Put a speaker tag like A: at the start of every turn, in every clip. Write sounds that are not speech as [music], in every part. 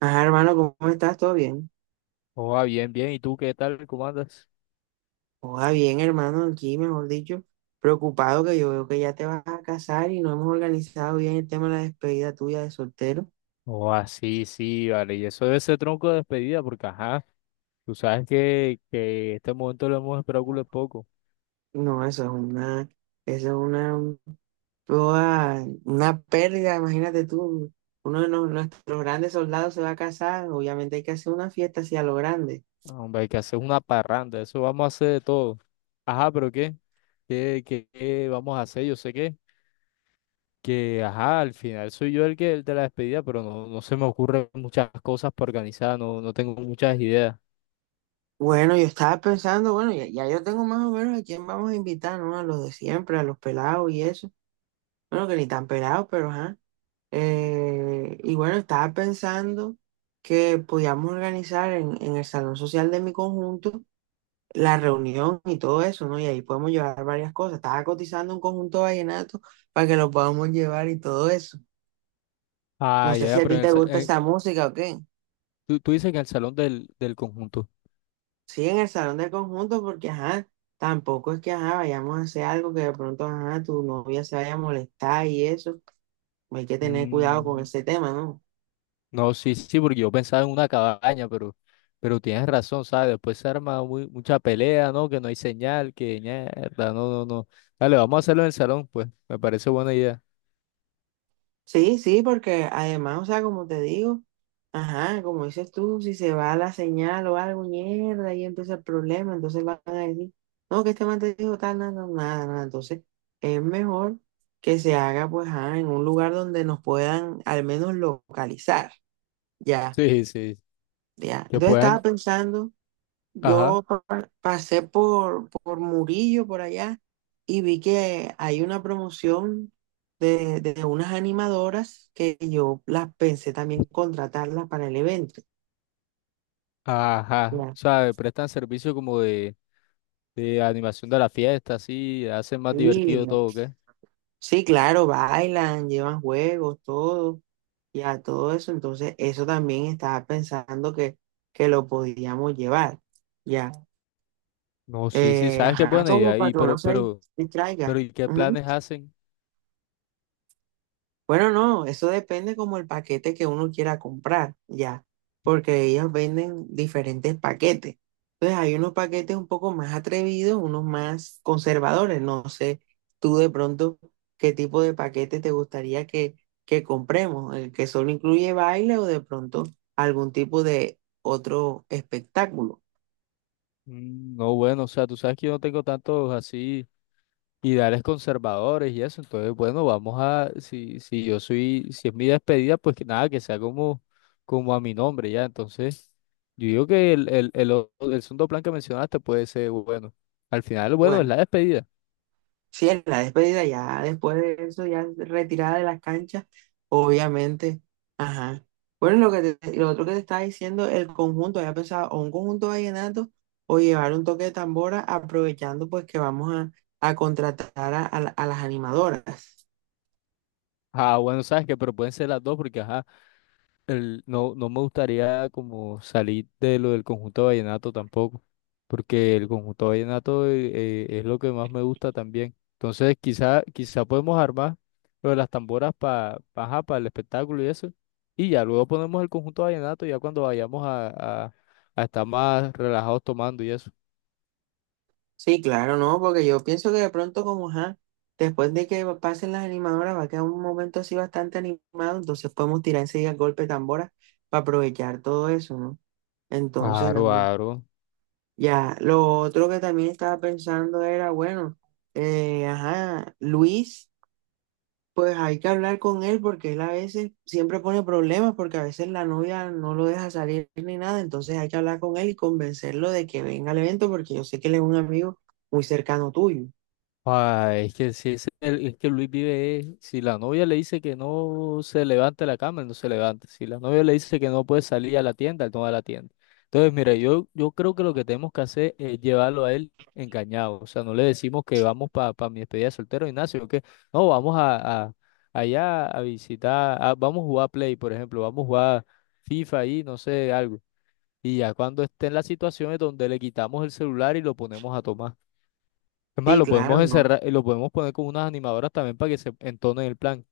A: Ajá, hermano, ¿cómo estás? ¿Todo bien?
B: Joa, bien, bien. ¿Y tú qué tal? ¿Cómo andas?
A: Joda bien, hermano, aquí, mejor dicho, preocupado que yo veo que ya te vas a casar y no hemos organizado bien el tema de la despedida tuya de soltero.
B: Joa, sí, sí, vale. Y eso debe ser tronco de despedida, porque ajá, tú sabes que este momento lo hemos esperado culo de poco.
A: No, eso es una pérdida, imagínate tú, uno de nuestros grandes soldados se va a casar, obviamente hay que hacer una fiesta así a lo grande.
B: Ah, hombre, hay que hacer una parranda, eso vamos a hacer de todo. Ajá, pero ¿qué? ¿Qué vamos a hacer? Yo sé que, ajá, al final soy yo el de la despedida, pero no se me ocurren muchas cosas para organizar, no tengo muchas ideas.
A: Bueno, yo estaba pensando, bueno, ya yo tengo más o menos a quién vamos a invitar, ¿no? A los de siempre, a los pelados y eso. Bueno, que ni tan pelados, pero ajá. Y bueno, estaba pensando que podíamos organizar en el salón social de mi conjunto la reunión y todo eso, ¿no? Y ahí podemos llevar varias cosas. Estaba cotizando un conjunto vallenato para que lo podamos llevar y todo eso. No
B: Ah,
A: sé
B: ya,
A: si
B: ya,
A: a
B: pero
A: ti
B: en el
A: te
B: sa-
A: gusta
B: en-
A: esa música o qué.
B: tú dices que en el salón del conjunto.
A: Sí, en el salón del conjunto, porque ajá, tampoco es que ajá, vayamos a hacer algo que de pronto ajá, tu novia se vaya a molestar y eso. Hay que tener cuidado
B: Mm.
A: con ese tema, ¿no?
B: No, sí, sí, porque yo pensaba en una cabaña, pero tienes razón, ¿sabes? Después se arma mucha pelea, ¿no? Que no hay señal, que mierda, no, no, no. Dale, vamos a hacerlo en el salón, pues, me parece buena idea.
A: Sí, sí, porque además, o sea, como te digo, ajá, como dices tú, si se va la señal o algo, mierda, ahí empieza el problema, entonces van a decir, no, que este man te dijo tal, nada, nada, nada, nada". Entonces es mejor que se haga, pues, ajá, en un lugar donde nos puedan al menos localizar, ya,
B: Sí, sí,
A: ya.
B: que
A: Entonces estaba
B: puedan,
A: pensando
B: ajá,
A: yo pasé por Murillo, por allá, y vi que hay una promoción de unas animadoras que yo las pensé también contratarlas para el evento.
B: ajá,
A: Ya.
B: ¿sabes? Prestan servicio como de animación de la fiesta, así, hacen más divertido
A: Y-
B: todo, ¿qué?
A: Sí, claro, bailan, llevan juegos, todo, ya todo eso. Entonces, eso también estaba pensando que lo podíamos llevar, ya.
B: No, sí, sí,
A: Eh,
B: sabes qué
A: ajá,
B: buena
A: como
B: idea,
A: para
B: y
A: que uno
B: pero,
A: se
B: pero, pero,
A: distraiga.
B: ¿y qué planes hacen?
A: Bueno, no, eso depende como el paquete que uno quiera comprar, ya, porque ellos venden diferentes paquetes. Entonces hay unos paquetes un poco más atrevidos, unos más conservadores. No sé, tú de pronto, qué tipo de paquete te gustaría que compremos, el que solo incluye baile o de pronto algún tipo de otro espectáculo.
B: Mm, no, bueno, o sea, tú sabes que yo no tengo tantos así ideales conservadores y eso. Entonces, bueno, vamos a, si yo soy, si es mi despedida, pues que nada, que sea como, como a mi nombre, ya. Entonces, yo digo que el segundo plan que mencionaste puede ser bueno. Al final, bueno, es
A: Bueno.
B: la despedida.
A: Sí, en la despedida, ya después de eso, ya retirada de las canchas, obviamente. Ajá. Bueno, lo que lo otro que te estaba diciendo, el conjunto, había pensado o un conjunto vallenato o llevar un toque de tambora, aprovechando pues que vamos a contratar a las animadoras.
B: Ah, bueno, sabes que, pero pueden ser las dos porque, ajá. No, no me gustaría como salir de lo del conjunto vallenato tampoco, porque el conjunto vallenato es lo que más me gusta también. Entonces, quizá podemos armar lo de las tamboras para el espectáculo y eso, y ya luego ponemos el conjunto vallenato ya cuando vayamos a estar más relajados tomando y eso.
A: Sí, claro, no, porque yo pienso que de pronto, como ajá, después de que pasen las animadoras, va a quedar un momento así bastante animado, entonces podemos tirar enseguida el golpe de tambora para aprovechar todo eso, ¿no? Entonces,
B: Aro,
A: ajá.
B: aro.
A: Ya, lo otro que también estaba pensando era, bueno, ajá, Luis, pues hay que hablar con él porque él a veces siempre pone problemas porque a veces la novia no lo deja salir ni nada, entonces hay que hablar con él y convencerlo de que venga al evento porque yo sé que él es un amigo muy cercano tuyo.
B: Ay, es que si es, el- es que Luis vive, si la novia le dice que no se levante de la cama, él no se levanta. Si la novia le dice que no puede salir a la tienda, él no va a la tienda. Entonces, mira, yo creo que lo que tenemos que hacer es llevarlo a él engañado. O sea, no le decimos que vamos para mi despedida de soltero, Ignacio, que no, allá a visitar, vamos a jugar Play, por ejemplo, vamos a jugar FIFA ahí, no sé, algo. Y ya cuando esté en las situaciones donde le quitamos el celular y lo ponemos a tomar. Es más,
A: Sí,
B: lo
A: claro,
B: podemos
A: no.
B: encerrar, lo podemos poner con unas animadoras también para que se entonen el plan.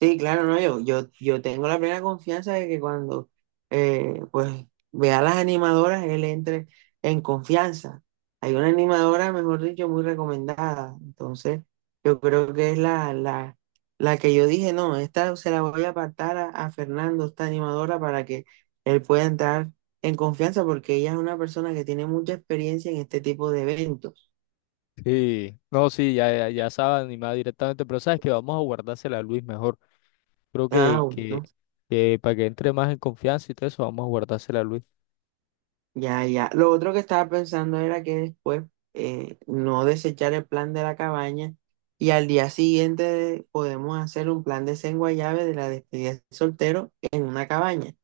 A: Sí, claro, no, yo tengo la plena confianza de que cuando pues vea a las animadoras, él entre en confianza. Hay una animadora, mejor dicho, muy recomendada. Entonces, yo creo que es la que yo dije, no, esta se la voy a apartar a Fernando, esta animadora, para que él pueda entrar en confianza, porque ella es una persona que tiene mucha experiencia en este tipo de eventos.
B: Sí, no, sí, ya, ya, ya sabe animar directamente, pero sabes que vamos a guardársela a Luis mejor. Creo
A: Ah, bueno.
B: que para que entre más en confianza y todo eso, vamos a guardársela a Luis.
A: Ya, ya. Lo otro que estaba pensando era que después no desechar el plan de la cabaña y al día siguiente podemos hacer un plan de llave de la despedida de soltero en una cabaña.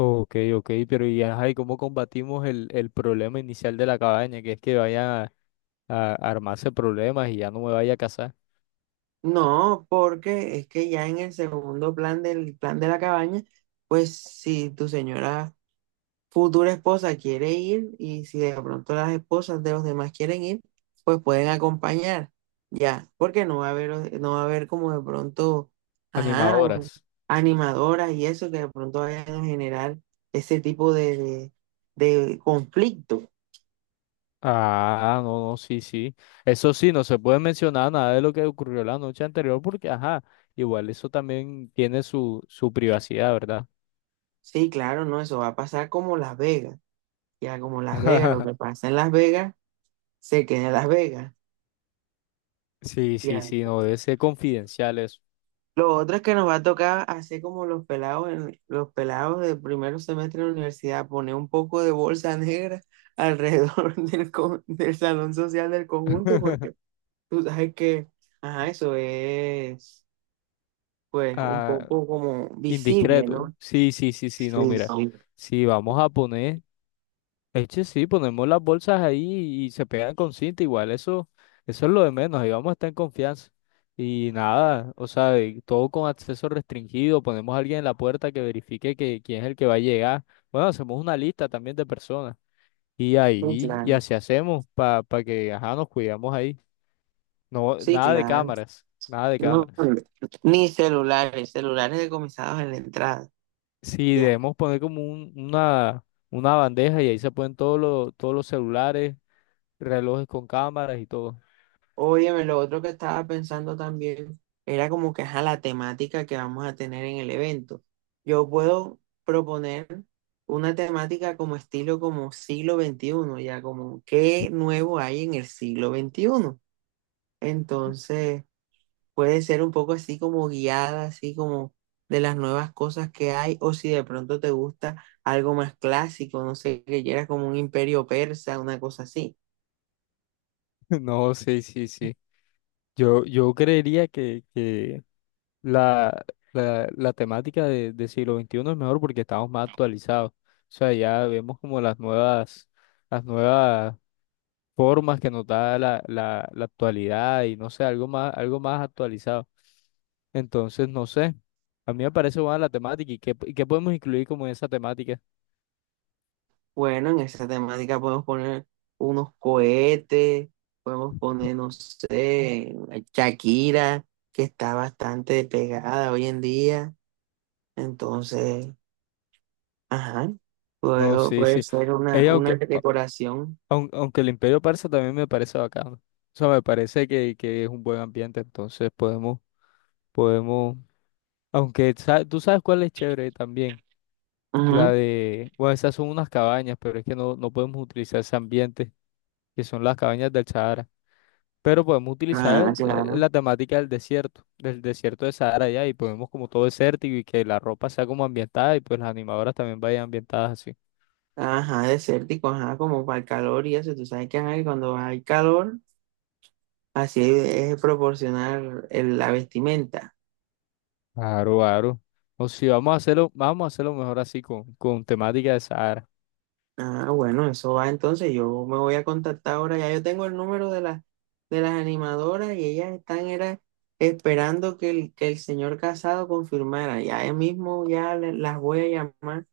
B: Ok, ok, pero y ajá, ¿y cómo combatimos el problema inicial de la cabaña? Que es que vayan a armarse problemas y ya no me vaya a casar.
A: No, porque es que ya en el segundo plan del plan de la cabaña, pues si tu señora futura esposa quiere ir y si de pronto las esposas de los demás quieren ir, pues pueden acompañar, ya, porque no va a haber como de pronto, ajá,
B: Animadoras.
A: animadoras y eso que de pronto vayan a generar ese tipo de conflicto.
B: Ah, no, no, sí, sí. Eso sí, no se puede mencionar nada de lo que ocurrió la noche anterior porque, ajá, igual eso también tiene su privacidad, ¿verdad?
A: Sí, claro, no, eso va a pasar como Las Vegas, ya como Las Vegas, lo que
B: [laughs]
A: pasa en Las Vegas, se queda en Las Vegas,
B: Sí, sí,
A: ya.
B: sí, no debe ser confidencial eso.
A: Lo otro es que nos va a tocar hacer como los pelados, los pelados del primer semestre de la universidad, poner un poco de bolsa negra alrededor [laughs] del, del salón social del conjunto, porque
B: [laughs]
A: tú sabes que, ajá, eso es, pues, un
B: Ah,
A: poco como visible,
B: indiscreto.
A: ¿no?
B: Sí, sí, sí, sí, no,
A: Sí,
B: mira.
A: sí,
B: Sí, vamos a poner. Eche, sí, ponemos las bolsas ahí y se pegan con cinta, igual, eso es lo de menos, ahí vamos a estar en confianza. Y nada, o sea, y todo con acceso restringido, ponemos a alguien en la puerta que verifique que, quién es el que va a llegar. Bueno, hacemos una lista también de personas. Y
A: sí,
B: ahí, y
A: claro.
B: así hacemos para que, ajá, nos cuidamos ahí. No,
A: Sí,
B: nada de
A: claro.
B: cámaras, nada de
A: No,
B: cámaras.
A: ni celulares, celulares decomisados en la entrada.
B: Sí,
A: Ya.
B: debemos poner como una bandeja y ahí se ponen todos los celulares, relojes con cámaras y todo.
A: Óyeme, lo otro que estaba pensando también era como que ajá, la temática que vamos a tener en el evento. Yo puedo proponer una temática como estilo como siglo XXI, ya como qué nuevo hay en el siglo XXI. Entonces, puede ser un poco así como guiada, así como de las nuevas cosas que hay, o si de pronto te gusta algo más clásico, no sé, que ya era como un imperio persa, una cosa así.
B: No, sí, sí, sí. Yo creería que la, la temática de siglo XXI es mejor porque estamos más actualizados. O sea, ya vemos como las nuevas formas que nos da la actualidad y no sé, algo más actualizado. Entonces, no sé. A mí me parece buena la temática y y qué podemos incluir como en esa temática.
A: Bueno, en esa temática podemos poner unos cohetes, podemos poner, no sé, Shakira, que está bastante pegada hoy en día. Entonces, ajá,
B: No, sí,
A: puede
B: sí.
A: ser
B: Ella,
A: una decoración.
B: Aunque el Imperio Persa también me parece bacano. O sea, me parece que es un buen ambiente, entonces podemos, tú sabes cuál es chévere también, la
A: Ujú.
B: de, bueno, esas son unas cabañas, pero es que no, no podemos utilizar ese ambiente, que son las cabañas del Sahara, pero podemos
A: Ah,
B: utilizar
A: claro.
B: la temática del desierto de Sahara ya, y podemos como todo desértico y que la ropa sea como ambientada y pues las animadoras también vayan ambientadas así.
A: Ajá, desértico, ajá, como para el calor y eso. Tú sabes que ajá, que cuando hay calor, así es proporcionar la vestimenta.
B: Claro, claro. O si vamos a hacerlo, vamos a hacerlo mejor así con temática de Sahara.
A: Ah, bueno, eso va entonces. Yo me voy a contactar ahora. Ya yo tengo el número de las animadoras y ellas están era, esperando que el señor Casado confirmara. Ya él mismo ya las voy a llamar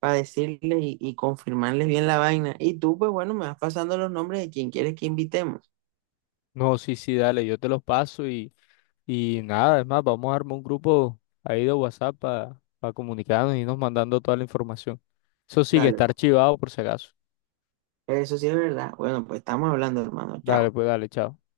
A: para decirles y confirmarles bien la vaina. Y tú, pues bueno, me vas pasando los nombres de quien quieres que invitemos.
B: No, sí, sí, dale, yo te los paso y nada, es más, vamos a armar un grupo ahí de WhatsApp para comunicarnos y irnos mandando toda la información. Eso sí que
A: Dale,
B: está
A: pues.
B: archivado por si acaso.
A: Eso sí es verdad. Bueno, pues estamos hablando, hermano.
B: Dale,
A: Chao.
B: pues dale, chao.